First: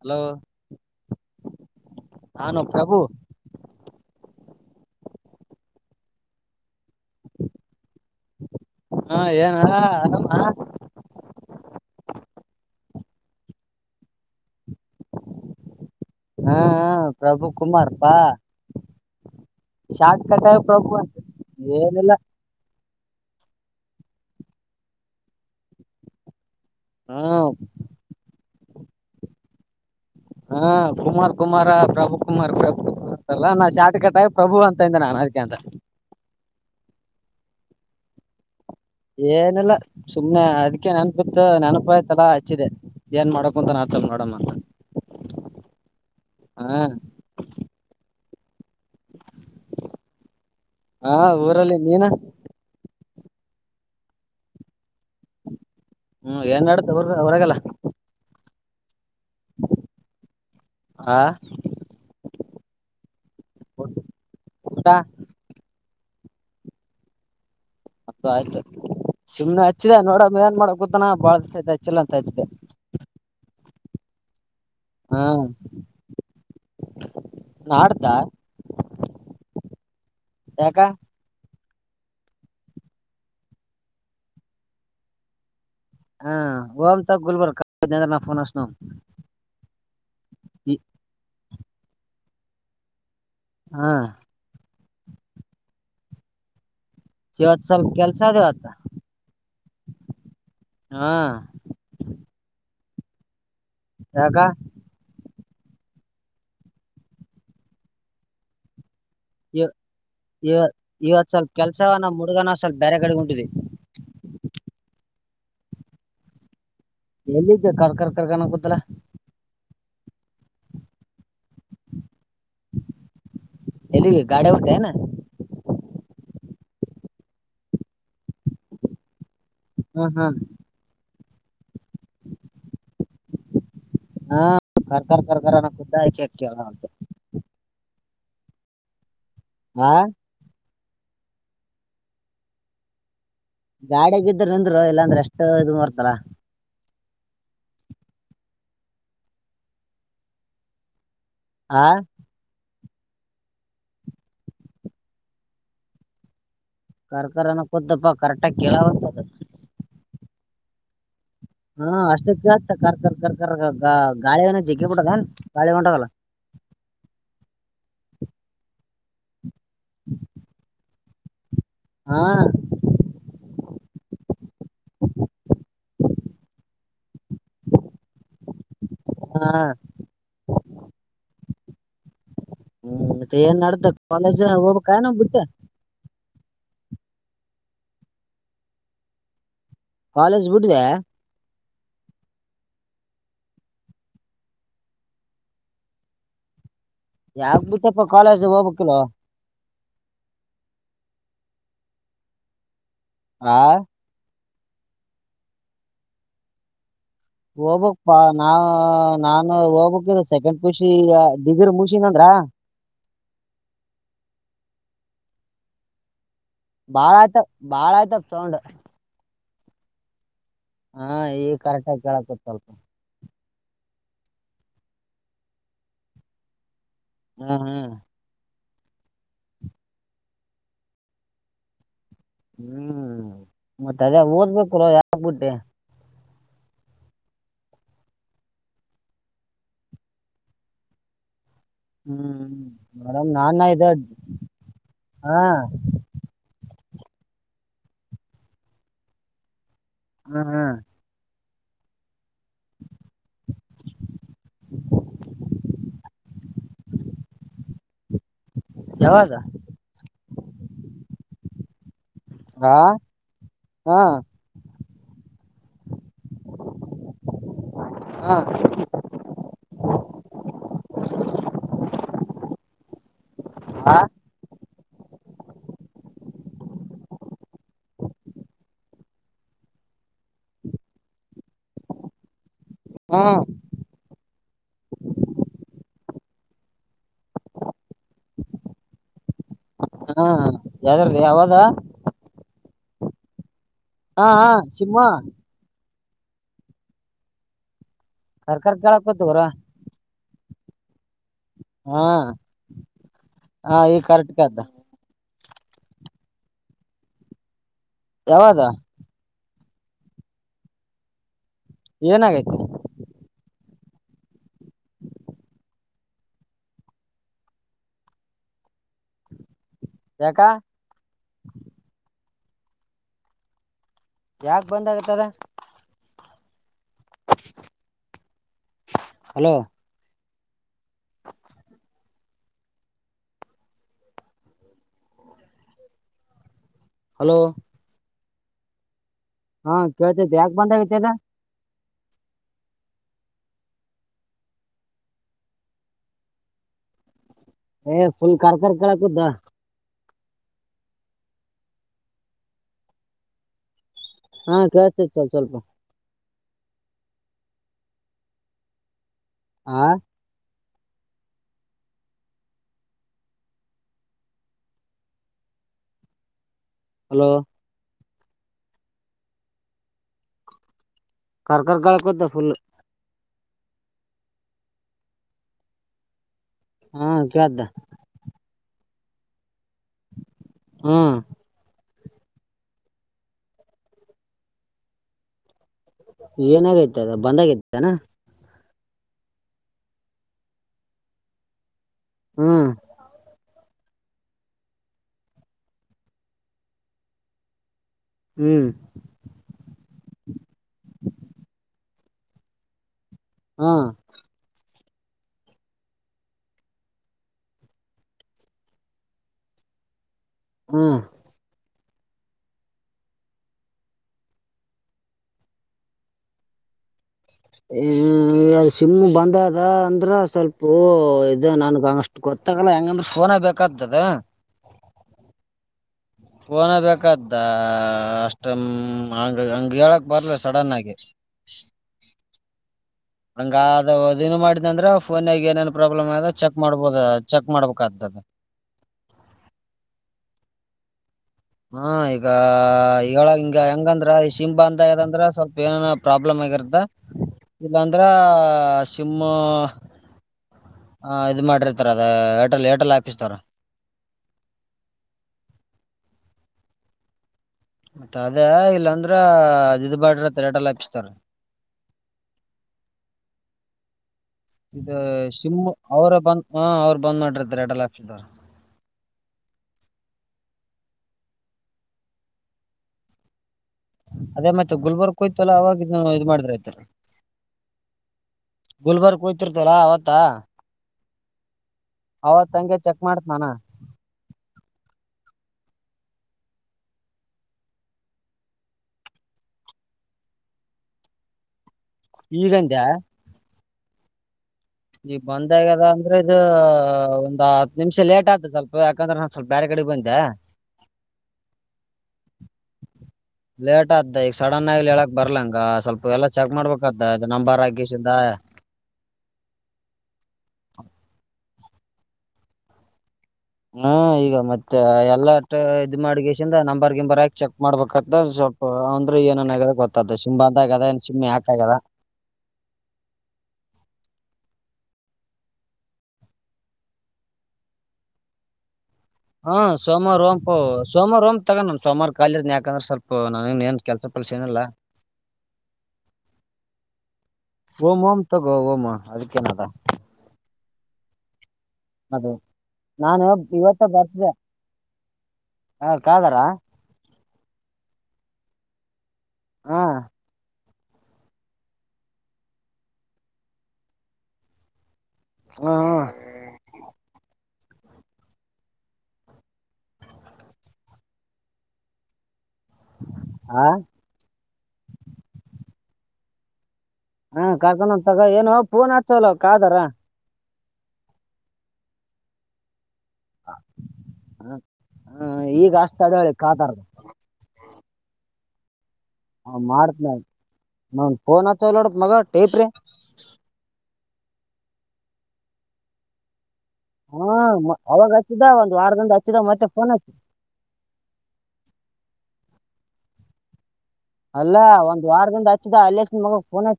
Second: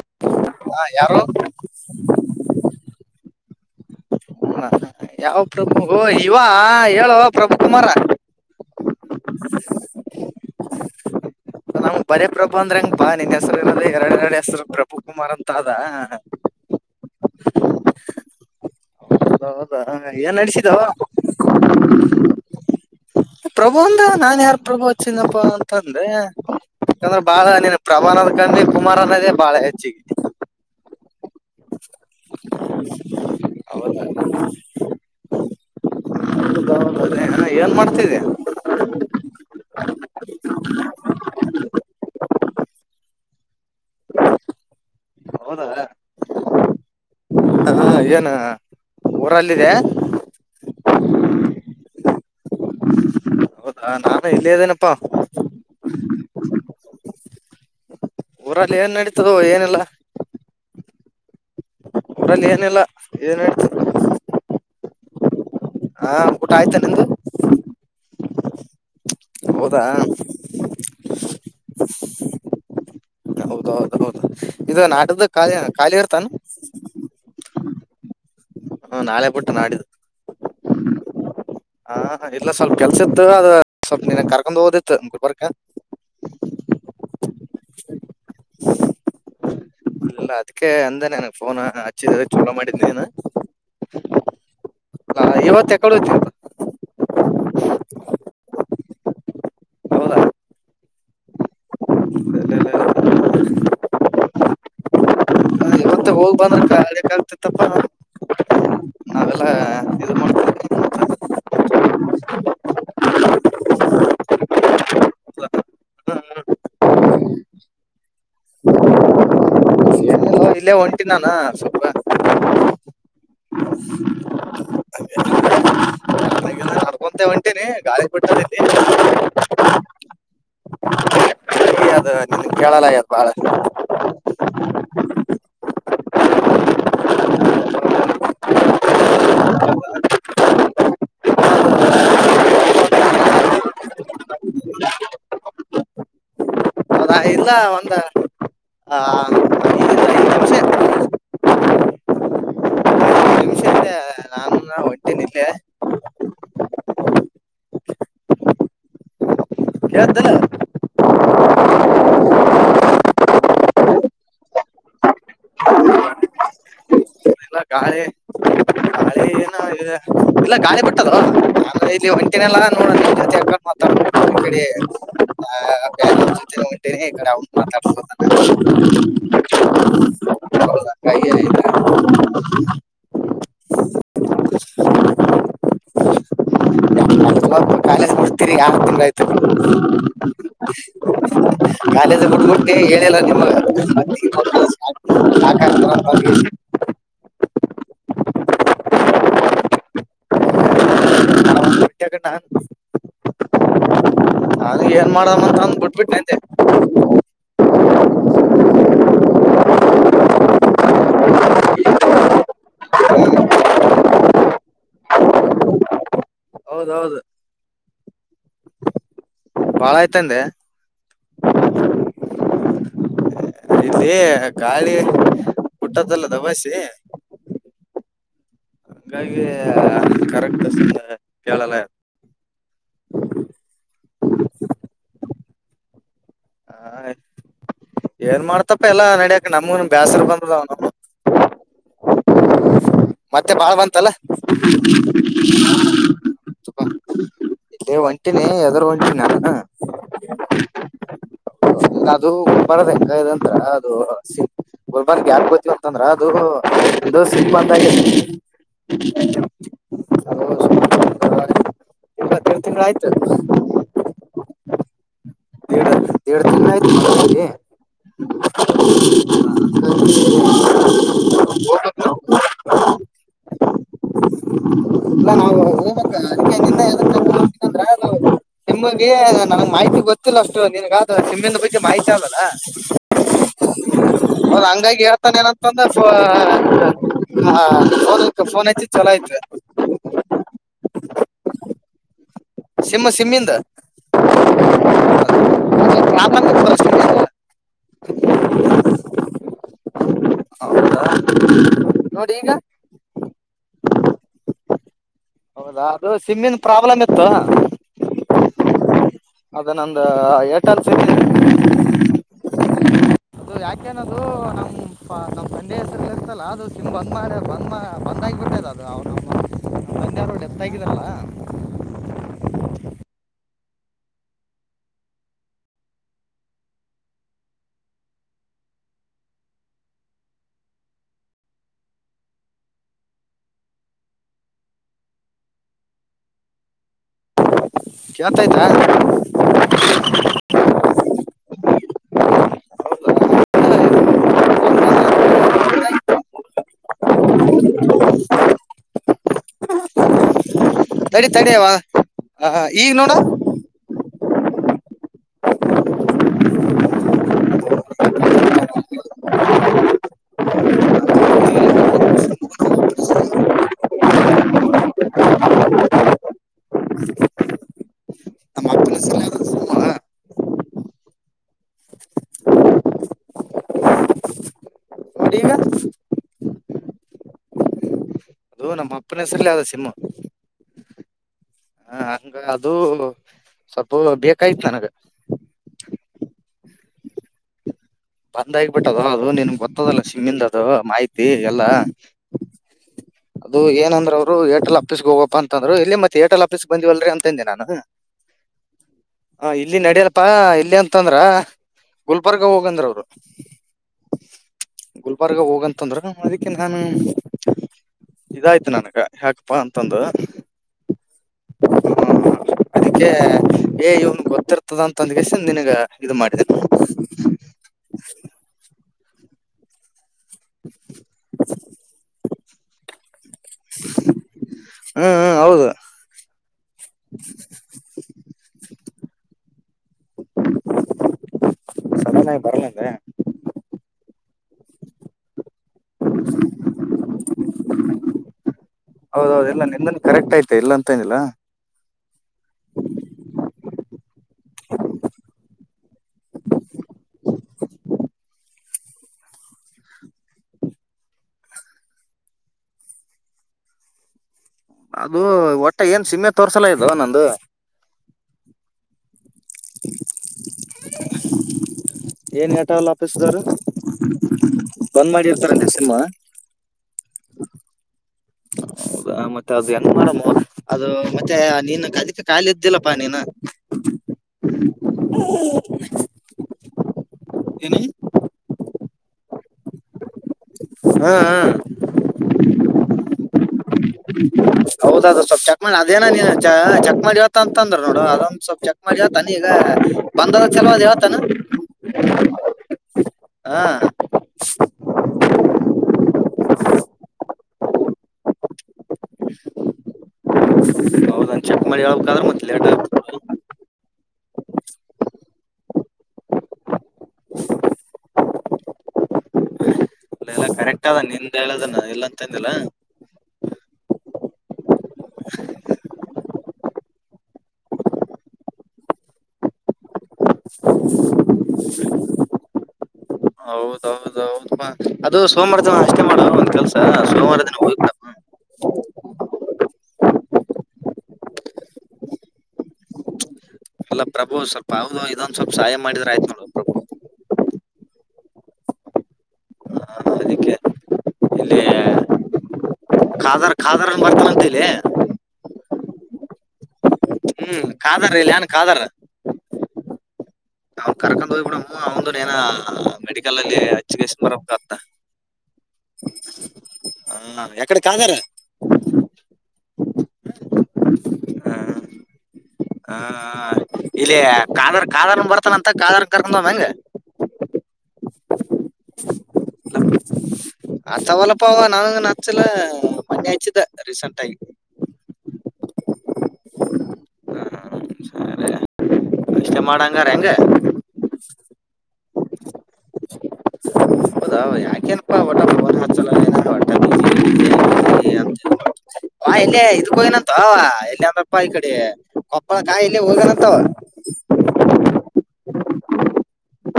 Hello ಹಾ ಯಾರು ಹಾ ನಕ್ಬಾಬು ಹ ಯಾವ ಪ್ರಭು ಇವ ಹೇಳುವ ಪ್ರಭು ಕುಮಾರ ಹ ಏನ ಆರಾಮ ನಾ ಬರೇ ಪ್ರ್ರಭಾ ಅಂದ್ರಂಗ ಬಾ ನಿನ್ ಹೆಸರು ಇರೋದ ಎರಡು ಎರಡು ಹೆಸರು ಪ್ರಭು ಕುಮಾರ್ ಅಂತ ಅದ ಹಾ ಪ್ರಭು ಕುಮಾರ್ಪಾ ಹೌದಾ ಏನ್ ನಡಸಿದಾವ ಅಂತ ಏನಿಲ್ಲ ಪ್ರಭು ಅಂದ್ರ ನಾನ್ ಯಾರ್ ಪ್ರಭುಚ್ಚಿನಪ್ಪ ಅಂತ ಅಂದೆ ಯಾಕಂದ್ರ ಹ್ಮ ಬಾಳ ನೀನ್ ಪ್ರಭಾನ ಕಂದಿ ಕುಮಾರ್ ಅನ್ನದೇ ಬಾಳ ಹೆಚ್ಚಗತಿ ಹಾ ಕುಮಾರ್ ಕುಮಾರ ಪ್ರಭು ಕುಮಾರ್ ಪ್ರಭು ಕುಮಾರ್ಲ್ಲ ನಾ ಶಾಟ ಕಟಾಗಿ ಪ್ರಭು ಅಂತಂದೆ ನಾನು ಅದಕ ಅಂತ ಏನ್ ಮಾಡ್ತಿದ್ದ ಏನಿಲ್ಲ ಸುಮ್ನೆ ಅದಕ್ಕೆ ನೆನಪತ್ತು ನೆನಪುಾಯ್ತಲಾ ಹಚ್ಚಿದೆ ಏನ್ ಮಾಡಕ್ ಂತ ನಡ ಹೌದಾ ಹ ಹಾ ಏನ ಊರಲ್ಲಿದೆ ಹಾ ಊರಲ್ಲಿ ನೀನು ಹೌದಾ ನಾನು ಇಲ್ಲ ಇದ್ದೇನಪ್ಪಾ ಹ್ಮ್ ಏನ್ ಮಾಡಡತ ಹೊರ ಹೊರಗೆಲ್ಲ ಊರಲ್ಲಿ ಏನ್ ನಡೀತದೋ ಏನೆಲ್ಲಾ ಆಾ ಅವರಲ್ಲಿ ಏನಿಲ್ಲ ಏನ್ ಹೇಳ್ತ ಡ ಹಾ ಊಟ ಆಯ್ತಾ ನಿಮ್ದ ಮ ಆಯ್ತುಯ್ತು ಸುನೆ ಹಚ್ಚಿದೆ ನೋಡ ಏನ್ ಮಾಡ ಗೊತ್ತಾನ ಬಾಳ ಹಚ್ಚಲ್ಲ ಅಂತ ಹಚ್ಚಿದೆ ಹೌದ ಹೌದು ಹೌದು ಇದು ಹ್ಮ್ ನಾಟದಾಲಿ ಖಾಲಿ ಇರ್ತಾನ ನಾಡ್್ದ ಹೂ ನಾಳೆ ಬಿಟ್ಟು ನಾಡಿದ್ದು ಯಾಕ ಹ ಇಲ್ಲ ಸ್ವಲ್ಪ ಕೆಲ್ಸ ಇತ್ತು ಅದು ಸ್ವಲ್ಪ ನೀನ್ ಕರ್ಕೊಂಡ್ ಹೋಗೋದಿತ್ತು ಗುಲ್ಬರ್ಗ ಕ ಹಾ ಹೋಗೋಣ ತಗೋ ಗುಲ್ಬರ್ಗ ಕ ಅವ್ನಿಗೆ ಫೋನ್ ಹಚ್ಚಾನಿ ಅಲ್ಲ ಅದಕ್ಕೆ ಅಂದಾನೇನ ಫೋನ ಹಚ್ಚಿದ ಚೋಲ ಮಾಡಿದ್ ಹಾ ಇವತ್ತು ಯಕ ಇವತ್ತು ಸ್ವಲ್ಪ ಕೆಲ್ಸ ಅದವತ್ತ ಹೌದಾ ಹಾ ಅಡಲ್ಲಲ್ಲಿ ಯಾಕ ಮತ್ತೆ ಹೋಗ್ ಬಂದಂತ ಆಕ್ ಆಗ್ತತ್ತಪ್ಪ ನಾವೆಲ್ಲಾ ಇದು ಮಾಡತ ಕೆಲ್ಸವನ ನಾಮ್ ಹುಡುಗನ ಅಸಲ್ ಬೇರೆ ಕಡೆಗ ಹೊಟ್ಟಿವಿ ಎಲ್ಲಿದ್ದ ಕರ್ ಕರ್ ಕರ್ ಕನ ಕೂತ್ರರ ನ ಇಲ್ಲೇ ಒಂಟಿನ ನಾನ ಸ್ವಲ್ಪ ಎಲ್ಲಿ ಗಾಡ ಗ ಹೊಟ್ಟಿ ಏನ ಅರ್ಕೊಂತ ಹೊಂಟೇನೆ ಗಾಳಿ ಬಿಟ್ಟಲ್ಲಿ ಹ ಹ ಅ ಅದು ನಿನ್ ಕೇಳಲ್ಲ ಯದು ಬಾಳಷ್ಟ ಹಾ ಕರ್ಕರ್ ಕರ್ಕರ್ನ ಖುದ್ದ ಆಯಕ ಕಲ್ಲ ಅಂತ ಗಾಡಿಗಿದ್ರೆ ನಿಂದ್ರು ಇಲ್ಲಾಂದ್ರೆ ಎಷ್ಟು ಇದ ಬರ್ತಲ್ಲ ಅದ ಇಲ್ಲ ಒಂದ ಐದು ನಿಮಿಷ ಆ ನಾನ ಹೊಟ್ಟತೀನೆ ಇಲ್ಲೆ ಕರ್ಕರನ ಕೊ್ದಪ್ಪ ಕರೆಕ್ಟ್ಾಗಿ ಕೇಳಾವಂತದ ಹೌದು ಇಲ್ಲ ಹಾ ಅಷ್ಟ ಕತ ಕರ್ ಕರ್ ಕರ್ಕರ್ ಗ ಗಾಳಿನ ಜಿಗ್ಕ್ಕಿ ಬಿಟ್ಟದ ಗಾಳಿ ಹೊಂಟದಲ್ಲ ಹ ಇಲ್ಲ ಗಾಳಿ ಗಾಳಿ ಏನ ಇಲ್ಲ ಗಾಳಿ ಬಿಟ್ಟದೋ ಹಾ ಒಂಟೆನೆಲ್ಲ ನೋಡು ಇಕಾಡಿ ಮೇಲೆ ಅವ್ವ ಗ ಮಾತಾಡ್ಸನ ಹಾ ಹೌದ ಕೈ ಹೂ ಮತ್ತ ಏನ್ ನಡತ ಕಾಲೇಜ ಹೋಗಬ ಕಾಯ ನ ಬಿಟ್ಟ ಕಾಲೇಜ್ ಬಿಡು ಒಂದು ಆರು ತಿಂಗಳ ಆಯ್ತು ತಿರ್ಗಾ ಬಿಟ್ಟು ಕಾಲೇಜ್ ಬಿಡ್ದೆ ಕಾಲೇಜ ಬಿಡ್ಬಿಟ್ಟೆ ಹೇಳಲ್ಲ ನಿಮಗ ಸಾಕ್ ಆಯ್ತು ಯಾಕ್ ಬಿಟ್ಟೆಪ್ಪ ಕಾಲೇಜ ಹೋಗ್ ಬೇಕು ಅಲ್ಲೋ ನಾನು ಹೊಂಟೆ ಕಣ್. ಆ ನನಗೆ ಏನ್ ಮಾಡಮ್ಮಂತ ಅಂದ ಬಿಟ್ಬಿಟ್ಟು ನೆ ಹೋಗ್ಬಕ್ ಪಾ ನಾ ನಾನು ಹೋಗ್ಬಕ್ ಸೆಕೆಂಡ್ ಪುಷಿ ಡಿಗ್ರಿ ಮುಸನ್ಂದ್ರ ಹಾ ಭಾಳ ಹೌದೌದು ಆಯ್ತ ಭಾಳ ಆಯ್ತು ಸೌಂಡ್ ಭಾಳ ಆಯ್ತ ಅಂದೆ ಹಾ ಈಗ ಕರೆಕ್ಟ್ಾಗಿ ಕೇಳಕತ್ ಸ್ವಲ್ಪ ಇಲ್ಲಿ ಗಾಳಿ ಕುುಟ್ಟದಲ್ಲ ದಬಾಸಿ ಹೂ ಹೂ ಹಂಗಾಗಿ ಕರೆಕ್ಟ್ ಕೇಳಲ್ಲ ಹೂ ಮತ್ತ ಅದೇ ಓದ್ಬೇಕುರ ಯಾಗ್ಬಿಟ್ಟೆ ಹಾ ಏನ್ ಮಾಡ್ತಪ್ಪ ಎಲ್ಲಾ ನಡಿಯಕ್ ನಮಗೂನ್ ಬೇಸರು ಬಂದದಾವ ನಮ ಹ್ಮ್ ಮೇಡಮ್ ಮತ್ತೆ ನಾನ ಬಾಳ್ ಇದ ಬಂತಲ್ಲ ಹಾ ಇೇ ಒಂಟಿನ ಎದರ ಒಂಟಿನ ನಾನು ಹ್ಮ್ ಹ್ಮ್ ಅದು ಬರದ ಹೆಂಗದಂತತ್ರ ಅದು ಸಿ ಗುಲ್ಬರ್ಗೆ ಯಕ ಗೋತಿವಂತಂದ್ರ ಅದು ಇದು ಸಿಕ್ಕ ಅಂತಿ ಯಾವಾಗ ಹ ಇಪ್ಪತ್ತೆರ ಹಾ ತಿಂಗಗಳ ಆಯ್ತು ಹಾ ಎ ಎರ ದಿನ ಆಯ್ತುಗೆ ಹಾ [inaudible] [inaudible] [inaudible] ಇಲ್ಲ ನಾವು ಹೋಗ ಅದಕ್ಕೆ ನಿಂದಾ ತಿಮ್ಮಿಗೆ ನಂಗೆ ಮಾಹಿತಿ ಗೊತ್ತಿಲ್ಲ ಅಷ್ಟು ನಿನ್ಗಾದ ತಿಮ್ಮಿನ ಬಗ್ಗೆ ಮಾಹಿತಿ ಆಗಲ್ಲ ಹಾ ಹೌದ್ ಹಂಗಾಗಿ ಹೇಳ್ತಾನ ಏನಂತಂದ್ರೆ ಅವ ಫೋನ್ ಹೆಚ್ಚಿ ಚಲೋ [inaudible] ಹಾ ಯ್ದಾರ್ದ ಯಾವದ ಸಿಮ್ಮ ಸಿಮ್ಮಿಂದ ಹಾ ಸಿಂಮ್ಮ ಪ್ರಾಬ ಕರ್ಕರ್ ಕಳಕತ್ವರ ಹೌದಾ ಹಾ ಹ ಈಗ ಕರೆಟ್್ದ ಹೌದಾ ಅದು ಸಿಮ್ಮನ್ ಪ್ರಾಬ್ಲಮ್ ಇತ್ತು ಯಾವದ ಅದ ನಂದು ಏಟನ್ ಸ ಏನಾಗೈತಿ ಅದು ಯಾಕೇನದು ನಮ್ ನಮ್ ಸಂಡೆ ಹ ಇರ್ತಲ್ಲ ಅದು ಸಿಮ್ ಬಂದ್ ಮಾರ ಬಂದ್ ಬಂದ ಬಿಟ್ಟದ ಅದು ಅವರು ಬಂದೆವರು ಯಾಕ ಡೆತ್ ಆಗಿದಲ್ಲ ಯಾಕ ಬಂದ್ ಆಾಗತ್ತದ ಹಲೋ [inaudible] ಹಲೋ ಯತಾಯತಾ ಹಾ ಕೇಳ್ತೈತಿ ಯಾಕ ಬಂದಾಗೈತದ [inaudible] ಏ ಫುಲ್ ಕಾರ್ ಕಾರ್ ಕಳಕುದಾ ತಡಿ ತಡವಾ ಈಗ ನೋಡ ಹಾ ಕೇಳ್ತೇತ್ತು ಸ್ವಲ್ಪ ಸ್ವಲ್ಪ ಆ ಹಲೋ ನಮ್ಮ ಅಪ್ಪನ ಹೆಸರಲ್ಲಿ ಯಾವ್ದೋ ಸಿಮ್ ಕರ್ಕರ್ಗಳಕ್ಕದ ಫುಲ್ ನೋಡಿ ಈಗ ಹಾ ಕೇಳ್ದ ಅದು ನಮ್ಮ ಅಪ್ಪನ ಹೆಸರಿಲಿ ಅ ಸಿಮ್ಮು ಹ್ಮ ಹ ಹಂಗ ಅದು ಸ್ವಲ್ಪ ಬೇಕಾಯತ್ ನನಗ ಏನಾಗೈತಿ ಅದ ಬಂದಾಗೈತನಾ ಬಂದ್ ಆಗ್ಬಿಟ್ಟದು ಅೌದು ನಿಮಗ್ ಗೊತ್ತದಲ್ಲ ಸಿಮ್ಮಿಂದದು ಮಾಹಿತಿ ಎಲ್ಲಾ ಹ್ಮ್ ಅದು ಏನಂದ್ರ ಅವರು ಏಟಲ್ ಆೀಸ್ ಹೋಗಪ್ಪ ಅಂದರು ಇಲ್ಲಿತ್ತ ಏಟಲ್ ಆಫೀಸ್ ಬಂದಿಲ್ರಿ ಅಂತಂದೆ ನಾನು ಹ್ಮ್ ಹ ಇಲ್ಲಿ ನಡ್ಯಲ್ಪಾ ಇಲ್ಲಿ ಅಂತಂದ್ರ ಗುಲ್ಬರ್ಗ ಹೋಗಂದ್ರ ಅವರು ಹಾ ಗುಲ್ಬರ್ಗ ಹೋಗಂತಂದ್ರ ಅದಕ್ಕನ್ ನಾನು ಇದಾಯ್ತ ನನಗ ಹ್ಯಾಕಪ್ಪಾ ಅಂತಂದು. ಹ್ಮ್ [inaudible] ಅದಕ್ಕೆ ಏ ಇವನ್ ಗೊತ್ತಿರ್ತದ ಅಂದ ಕಿಸಿಂದ ನಿನಗ ಇದ ಮಾಡಿದ. ಹ್ಮ್ಮ್ ಅದ ಸುಮ್ಮ ಬಂದ ಅದ ಅಂದ್ರ. ಸ್ವಲ್ಪ ಪು ಇದು ನನ್ಗ ಅಂಗಷ್ಟು ಗೊತ್ತಾಗಲ್ಲ ಹೆಂಗಂದ್ರ ಫೋನ್ ನ ಬೇಕಾಗ್ತದ. ಹ್ಮ ಹ. ಪೋನ್ ನ ಬೇಕ್ದ ಅಷ್ಟ ಹ್ಮ್ಮ್ ಹಂಗ ಹಂಗ ಹೇಳಕ್ ಬರ್ಲ ಸಡನ್ ಆಗಿ. [inaudible] ಬರಲ್ಲ ಅಂದ. ಹಂಗ ಆದ ದೊ ಅದ ಇದು ಮಾಡಿದ ಅಂದ್ರ. ಫೋನ್ನ್ಯಾಗ ಏನೇನು ಪ್ರಾಬ್ಲಮ್ ಆದ ಚೆಕ್ ಮಾಡ್ಬೋದ ಚೆಕ್ ಮಾಡ್ಬೇಕಾಗ್ತದ. ಹೌದು ಹೌದು ಇಲ್ಲ ನಿನ್ನನ್ ಕರೆಕ್ಟ್ ಆಯ್ತೆಾ ಇಲ್ಲ ಅಂತ ಏನ ಇಲ್ಲ. ಹಾ ಈಗ [unintelligible] ಹಂಗ ಹೆಂಗಂದ್ರ ಈ ಶಿಮ್ ಅಂದ ಇದಂದ್ರ ಸ್ವಲ್ಪ ಏನೇನು ಪ್ರಾಬ್ಲಮ್. [unintelligible] ಇಲ್ಲಾಂದ್ರ ಶಿಮ್ಮ. ಹಾ ಇದು ಮಾಡ್ರಿತರ ಅದ ಏರ್ಟೆಲ್ ಏರ್ಟೆಲ್ ಆಫೀಸ್ ದವರ. ಅದು ಒಟ್ಟ ಏನ್ ಸಿಮ್ ಮೆ ತೋರ್ಸಲ ಅಗೆದೋ ನಂದು. ಮತ್ತ ಅದೇ ಇಲ್ಲಾಂದ್ರ ಅದ ಇದು ಬಾಡ್ರ ಅಂತ ಏರ್ಟೆಲ್ ಆಫೀಸ್ ದವರ. ಏನ್ ಏರ್ಟೆಲ್ ಅಪ್ಪಿಸಿದರು. ಇದು ಶಿಮು ಅವರು ಬಂದ್ ಹ ಅವ್ರು ಬಂದ್ ಮಾಡ್ರತಾರೆ ಏರ್ಟೆಲ್ ಆಫೀಸ್ ನವರ. ಹೌ ಮತ್ತ ಅದು ಹೆಂಗ ಮಾಡೊಮೊ ಅದು ಮತ್ತೆ ನೀನು ಅದಕ್ಕೆ ಖಾಲಿ ಇದ್ದಿಲ್ಲಪ್ಪ ನೀನ. ಅದೇ ಮತ್ತೆ ಗುಲ್ಬರ್ಗ್ ಕ ಹೋಯ್ತ ಅಲ್ಲ ಅವಾಗ ಇದ್ ಇದ್ ಮಾಡ್ರ ಆಯ್ತಾರಿ. ಏನ. ಗುಲ್ಬರ್ಗ ಕ ಹೋಗ್ತೀರ್ತಿವ ಅಲ್ಲ ಅವತ. ತಾ ಹಾ ಹಾ ಅವತ ಹಂಗೆ ಚೆಕ್ ಮಾಡ ತಾನ. ಹೌದ ಅದು ಸ್ವಲ್ ಚೆಕ್ ಮಾಡಿ ಅದೇನ ನೀ ಚೆಕ್ ಮಾಡಿವತ್ತ ಅಂತ ಅಂದ್ರ ನೋಡೊ ಅದೊಂದು ಸ್ವಲ್ಪ್ ಚೆಕ್ ಮಾಡ. ಅದ ಯಾವ ತಾನಿ ಈಗ ಬಂದ್ ಆದ ಚಾಲು ಅದ ಹೇಳ್ತಾನ. ಈಗ ಆಂಧ್ಯ. ಹಾ. ಬಂದಾಗ್ಯದ ಅಂದ್ರೆ ಇದು ಹತ್ ಒಂದ್ ಹತ್ತ ನಿಮಿಷ ಲೇಟ್ ಆತತ ಯಾಕಂದ್ರ ನಾ ಸ್ವಲ್ಪ ಬೇರೆ ಕಡೆ ಬಂದ್ಯಾ. ಹೌದನ್ ಚೆಕ್ ಮಾಡಿ ಹೇಳ್ಬೇಕಾದ್ರ ಮತ್ ಲೇಟ್ ಆಗ್ಬಿಡ್ತು ಲೇಟ್ ಆತ ಈಗ ಸಡನ್ ಆಗಲಿ ಇಲ್ಲಿ ಹೇಳಕ್ ಬರಲ ಹಂಗ ಸ್ವಲ್ಪ ಎಲ್ಲಾ ಚೆಕ್ ಮಾಡ್ಬೇಕ. [unintelligible] ನಂಬಾರ ಹಕೇಶಿಂದ. ಅಲ್ಲ ಎಲ್ಲಾ ಕರೆಕ್ಟ್ ಅದ ನಿಂದ ಹೇಳ ಅದನ ಇಲ್ಲ ಅಂತ ಅಂದೆ ಅಲ್ಲ. ಹ್ಮ ಈಗ ಮತ್ತೆ ಎಲ್ಲಾ ಅಟ್ಟ ಇದ್ ಮಾಡಗೇಶಿಂದ ನಮ್ಮ. ಹೊರಗಿಂದ ಬರಕ್ ಚೆಕ್ ಮಾಡ್ಬೇಕತ್ ಸ್ವಲ್ಪ ಅಂದ್ರೆ ಏನನ್ ಅಗೆದ ಗೊತ್ತ. ಹೌದ ಹೌದ ಹೌದ ಪ್ಪಾ. ಅದು ಸೋಮವಾರ ದಿನ ಅಷ್ಟೇ ಮಾಡುವ ಒಂದ್ ಕೆಲ್ಸ ಸೋಮವಾರ ದಿನ ಹೋಗ್ಬಡ ಹೂ. ಹಾ ಸೋಮವಾರು ಹಓಂಪೊ ಸೋಮವಾರ ಹೋಗುನ್ ತಗೋನ ಸೋಮವಾರ ಖಾಲಿ ಅದಿನಿ ಯಾಕಂದ್ರ ಸ್ವಲ್ಪ. ನನಗ್ ಏನ್ ಅಲ್ಲ ಕೆಲ್ಸ ಪಲ್ಸ ಪ್ರಭು ಏನಿಲ್ಲ ಸ್ವಲ್ಪ ಹಾವ್ದೋ ಇದೊಂದು ಸ್ವಲ್ಪ ಸಹಾಯ ಮಾಡಿದ್ರೆ ಆಯ್ತ ನೋಡ ಪ್ರಭು. ಹೋಗುಮ ತಗೋ ಹೋಗುಮ ಅದಕ್ಕೆನದಾ. ಅದಕ್ಕೆ ಇಲ್ಲಿ ಹಲೋ ನಾನು ಖಾದರ್ ಇವತ್ತ ಖಾದರ್ ಬರ್ತಿದೆ. ಬರ್ತಾನಂತ ಇಲ್ಲಿ ಹ ಕಾದಾರ. ಹ್ಮ್ ಕಾದಾರ ಇಲ್ಲಿ ಆನ್ ಕಾದಾರ. ಹಾ. ಅವ್ ಕರ್ಕೊಂಡ್ ಹೋಗಿ ಬಿಡಮು ಅವಂದು ಏನ ಮೆಡಿಕಲ್ ಅಲ್ಲಿ ಅಚ್ಚುಕೇಶನ್ ಬರಬೇಕತ್ತ. ಹ ಹ ಎಕ್ಕಡೆ ಕಾಗರ. ಹ ಹ ಇಲ್ಲಿ ಕಾನರ್ ಕಾದಾರ್ನ ಬರ್ತಾನಂತ ಕಾದಾರ್ ಕರ್ಕಡ ಹೋಗೋನು ಹೆಂಗ್. ಹಾ ಕರ್ಕೊಂಡ ತಗ ಏನು ಪೂನ್ ಹಚ್ಚಲ ಕಾದರ. ಆ ಸವಾಲಪ್ಪಾವ ನಾವೇನ ಹಚ್ಚಲ ಮೊನ್ನೆ ಹಚ್ಚಿದ ರೀಸೆಂಟ್ ಆಗಿ. ಹ್ಮ ಈಗ ಹಚ್ಚ ತಾದಾಳೆ ಕಾದರ್. ಸರಿ ಹ ಅಷ್ಟೇ ಮಾಡಂಗಾರ ಮಾಡ್ತೀನಿ ಅವನ ಹೆಂಗ ಒಂದ ಫೋನ್ ಹಚ್ಚಲ ನೋಡ ಮಗ ಟೇಪ್ರೀ. [unintelligible] ಹೌದಾ ಯಾಕೆಏನಪ್ಪಾ ಒಟ ಫೋನ್ ಹಚ್ಚಲಏ ಹೊಟ್ಟ [unintelligible] ಹಾ ಅವಾಗ ಹಚ್ಚಿದ್ದ ಒ [unintelligible] ಆಾ ಇಲ್ಲೇ ಇದಕ್ ಹೋಗನಂತ ಅವ ಎಲ್ಲ ಅಂದ್ರಪ್ಪ ಈ ಕಡೆ ಕೊಪ್ಪಳ ಕಾಯಿ ಎಲ್ಲ ಹೋಗನಂತ [unintelligible] ಅಲ್ಲ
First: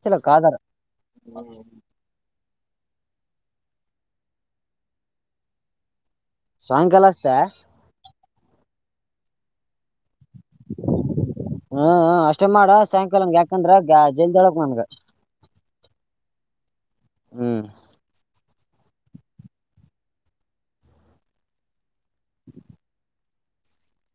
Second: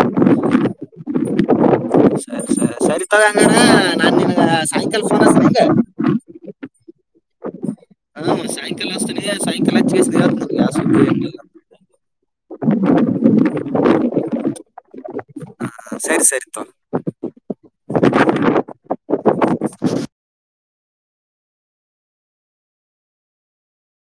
[unintelligible] ಚ್ಚಲ ಕಾದಾ [inaudible] ರ ಸರಿ ಸರಿ ತಗಂಗಾರ ನಾನ್ ನಿನ್ಗ ಸಾಯಂಕಾಲ ಫೋನ್ ಹಚ್ಚುತ್ತೇನೆ [unintelligible] ಸಾಯಂಕಾಲ ಅಷ್ಟೇ ಹಾ ಸಾಯಂಕಾಲ ಹಚ್ತೀನಿ ಸಾಯಕಾಲ [unintelligible] ಹ್ಮ ಹು ಅಷ್ಟೇ ಮಾಡ ಸಾಯಂಕಾಲಂ ಯಾಕಂದ್ರ ಜಲ್ದಳಕ್ ನನ್ಗ ಹ ಸರಿ [unintelligible] [unintelligible] [inaudible] ಹ್ಮ್